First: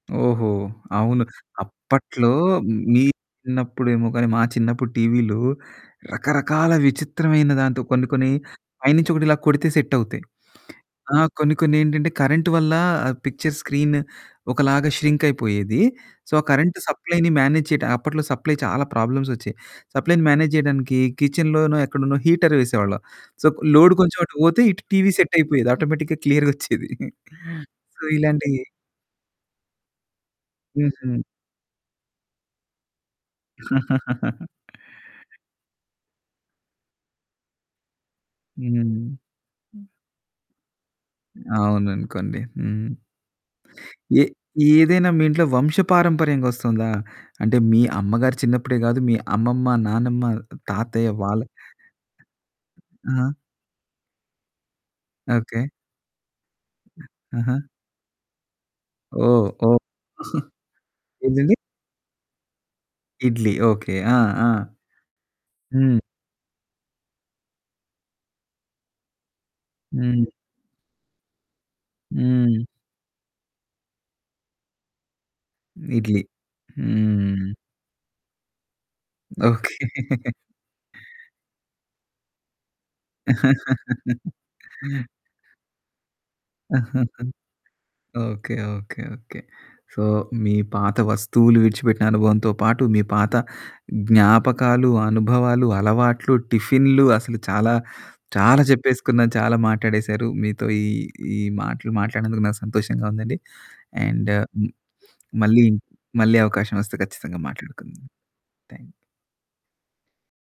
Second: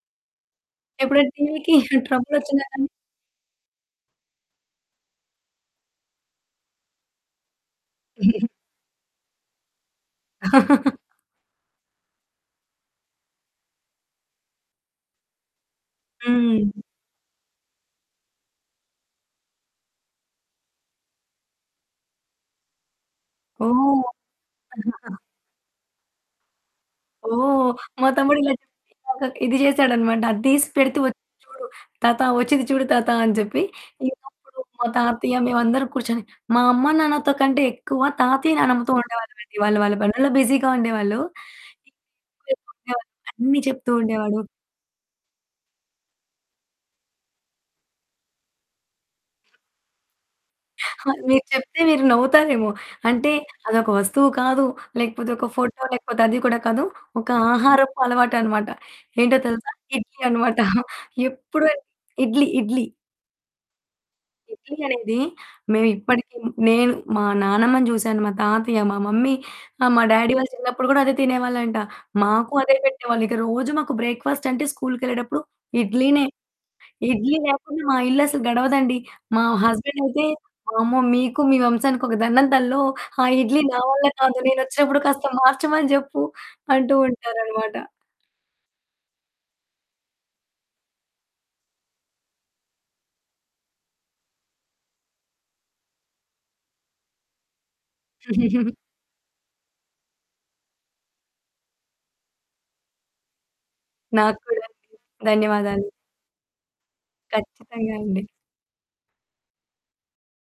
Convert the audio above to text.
ఓహో! అవును. ఎప్పుడన్న టీవీకి అప్పట్లో ట్రబులోచ్చినా గాని మీ చిన్నప్పుడేమో గానీ, మా చిన్నప్పుడు టీవీలు రకరకాల విచిత్రమైన దాంతో కొన్ని కొన్ని పైనుంచి ఒకటి ఇలా కొడితే సెట్ అవుతాయి. ఆ! కొన్ని కొన్ని ఏంటంటే, కరెంటు వల్ల పిక్చర్ స్క్రీన్ ఒకలాగా ష్రింక్ అయిపోయేది. సో, ఆ హ్మ్. కరెంట్ సప్లైని మేనేజ్ చేయడం అప్పట్లో సప్లై చాలా ప్రాబ్లమ్స్ ఒచ్చాయి. సప్లైని మేనేజ్ చేయడానికి కిచెన్‌లోనో ఎక్కడనో హీటర్ వేసేవాళ్ళం. సో, లోడ్ ఓహ్! కొంచెం అటు పోతే ఇటు టీవీ సెట్ అయిపోయేది ఆటోమేటిక్‌గా, క్లియర్‌గోచ్చేది. ఓహ్! సో మా తమ్ముడు ఇలాగ ఇలాంటియి ఇలాగ ఇది చేసాడన్నమాట. అది తీసి హ్మ్ పెడితే ఒచ్చి హ్మ్. చూడు "తాత వచ్చింది చూడు తాత" అని చెప్పి. ఇంకప్పుడు మా తాతయ్య మేమందరం కూర్చొని మా అమ్మ నాన్నతో కంటే ఎక్కువ తాతయ్య, నానమ్మతో హ్మ్. ఉండేవాళ్ళమండి. వాళ్ళ హ్మ్. వాళ్ళ పనుల్లో బిజిగా ఉండేవాళ్ళు. అవుననుకోండి. హ్మ్. [unintelligible] అన్ని చెప్తూ ఏ ఉండేవాడు. ఏదైనా మీ ఇంట్లో వంశపారంపర్యంగా వస్తుందా? అంటే మీ అమ్మగారు చిన్నప్పుడే గాదు, మీ అమ్మమ్మ, నానమ్మ, తాతయ్య అవి వాళ్ళ మీకు చెప్తే మీరు నవ్వుతారేమో ఆ! అంటే అది ఒక వస్తువు కాదు, లేకపోతే ఒక ఓకె. ఫోటో లేకపోతే అది కూడా కాదు. ఒక ఆహా! ఆహారపు అలవాటు అన్నమాట. ఏంటో ఓహ్! తెలుసా ఓహ్! ఇడ్లీ అన్నమాట. ఏంటండి? ఎప్పుడు ఇడ్లీ ఇడ్లీ. ఇడ్లీ ఓకె. ఆ! ఆ! ఇడ్లీ అనేది, హ్మ్. మేమిప్పటికి, నేను మా నానమ్మని చూశాను, మా తాతయ్య, మా మమ్మీ, ఆ! మా హ్మ్. డ్యాడీ వాళ్ళు చిన్నప్పుడు కూడా అదే తినేవాళ్ళంట. మాకు హ్మ్. అదే పెట్టేవాళ్ళు. ఇక రోజు మాకు బ్రేక్ఫాస్టంటే స్కూలు‌కెళ్ళేటప్పుడు ఇడ్లీ. ఇడ్లీనే. ఇడ్లీ హ్మ్. లేకుండా మా ఇల్లు అసలు గడవదండి. మా హస్బెండ్ అయితే ఓకె. "వామ్మో మీకు మీ వంశానికి ఒక దండం తల్లో! ఆ ఇడ్లీ నా వల్ల కాదు, నేనోచ్చినప్పుడు కాస్త మార్చమని చెప్పు" అంటూ ఉంటారన్నమాట. Okay, okay, okay. సో, మీ పాత వస్తువులు విడిచిపెట్టిన అనుభవంతో పాటు, మీ పాత జ్ఞాపకాలు, అనుభవాలు, అలవాట్లు, టిఫిన్లు అసలు చాలా, చాలా చెప్పేసుకున్నా, చాలా మాట్లాడేశారు. మీతో ఈ ఈ మాటలు మాట్లాడినందుకు నాకు సంతోషంగా ఉందండి. అండ్ నాకు కూడా హ్మ్, అండి. మళ్ళీ, ధన్యవాదాలు. మళ్ళీ అవకాశం వస్తే ఖచ్చితంగా ఖచ్చితంగా మాట్లాడుకుందాం. అండి. థ్యాంక్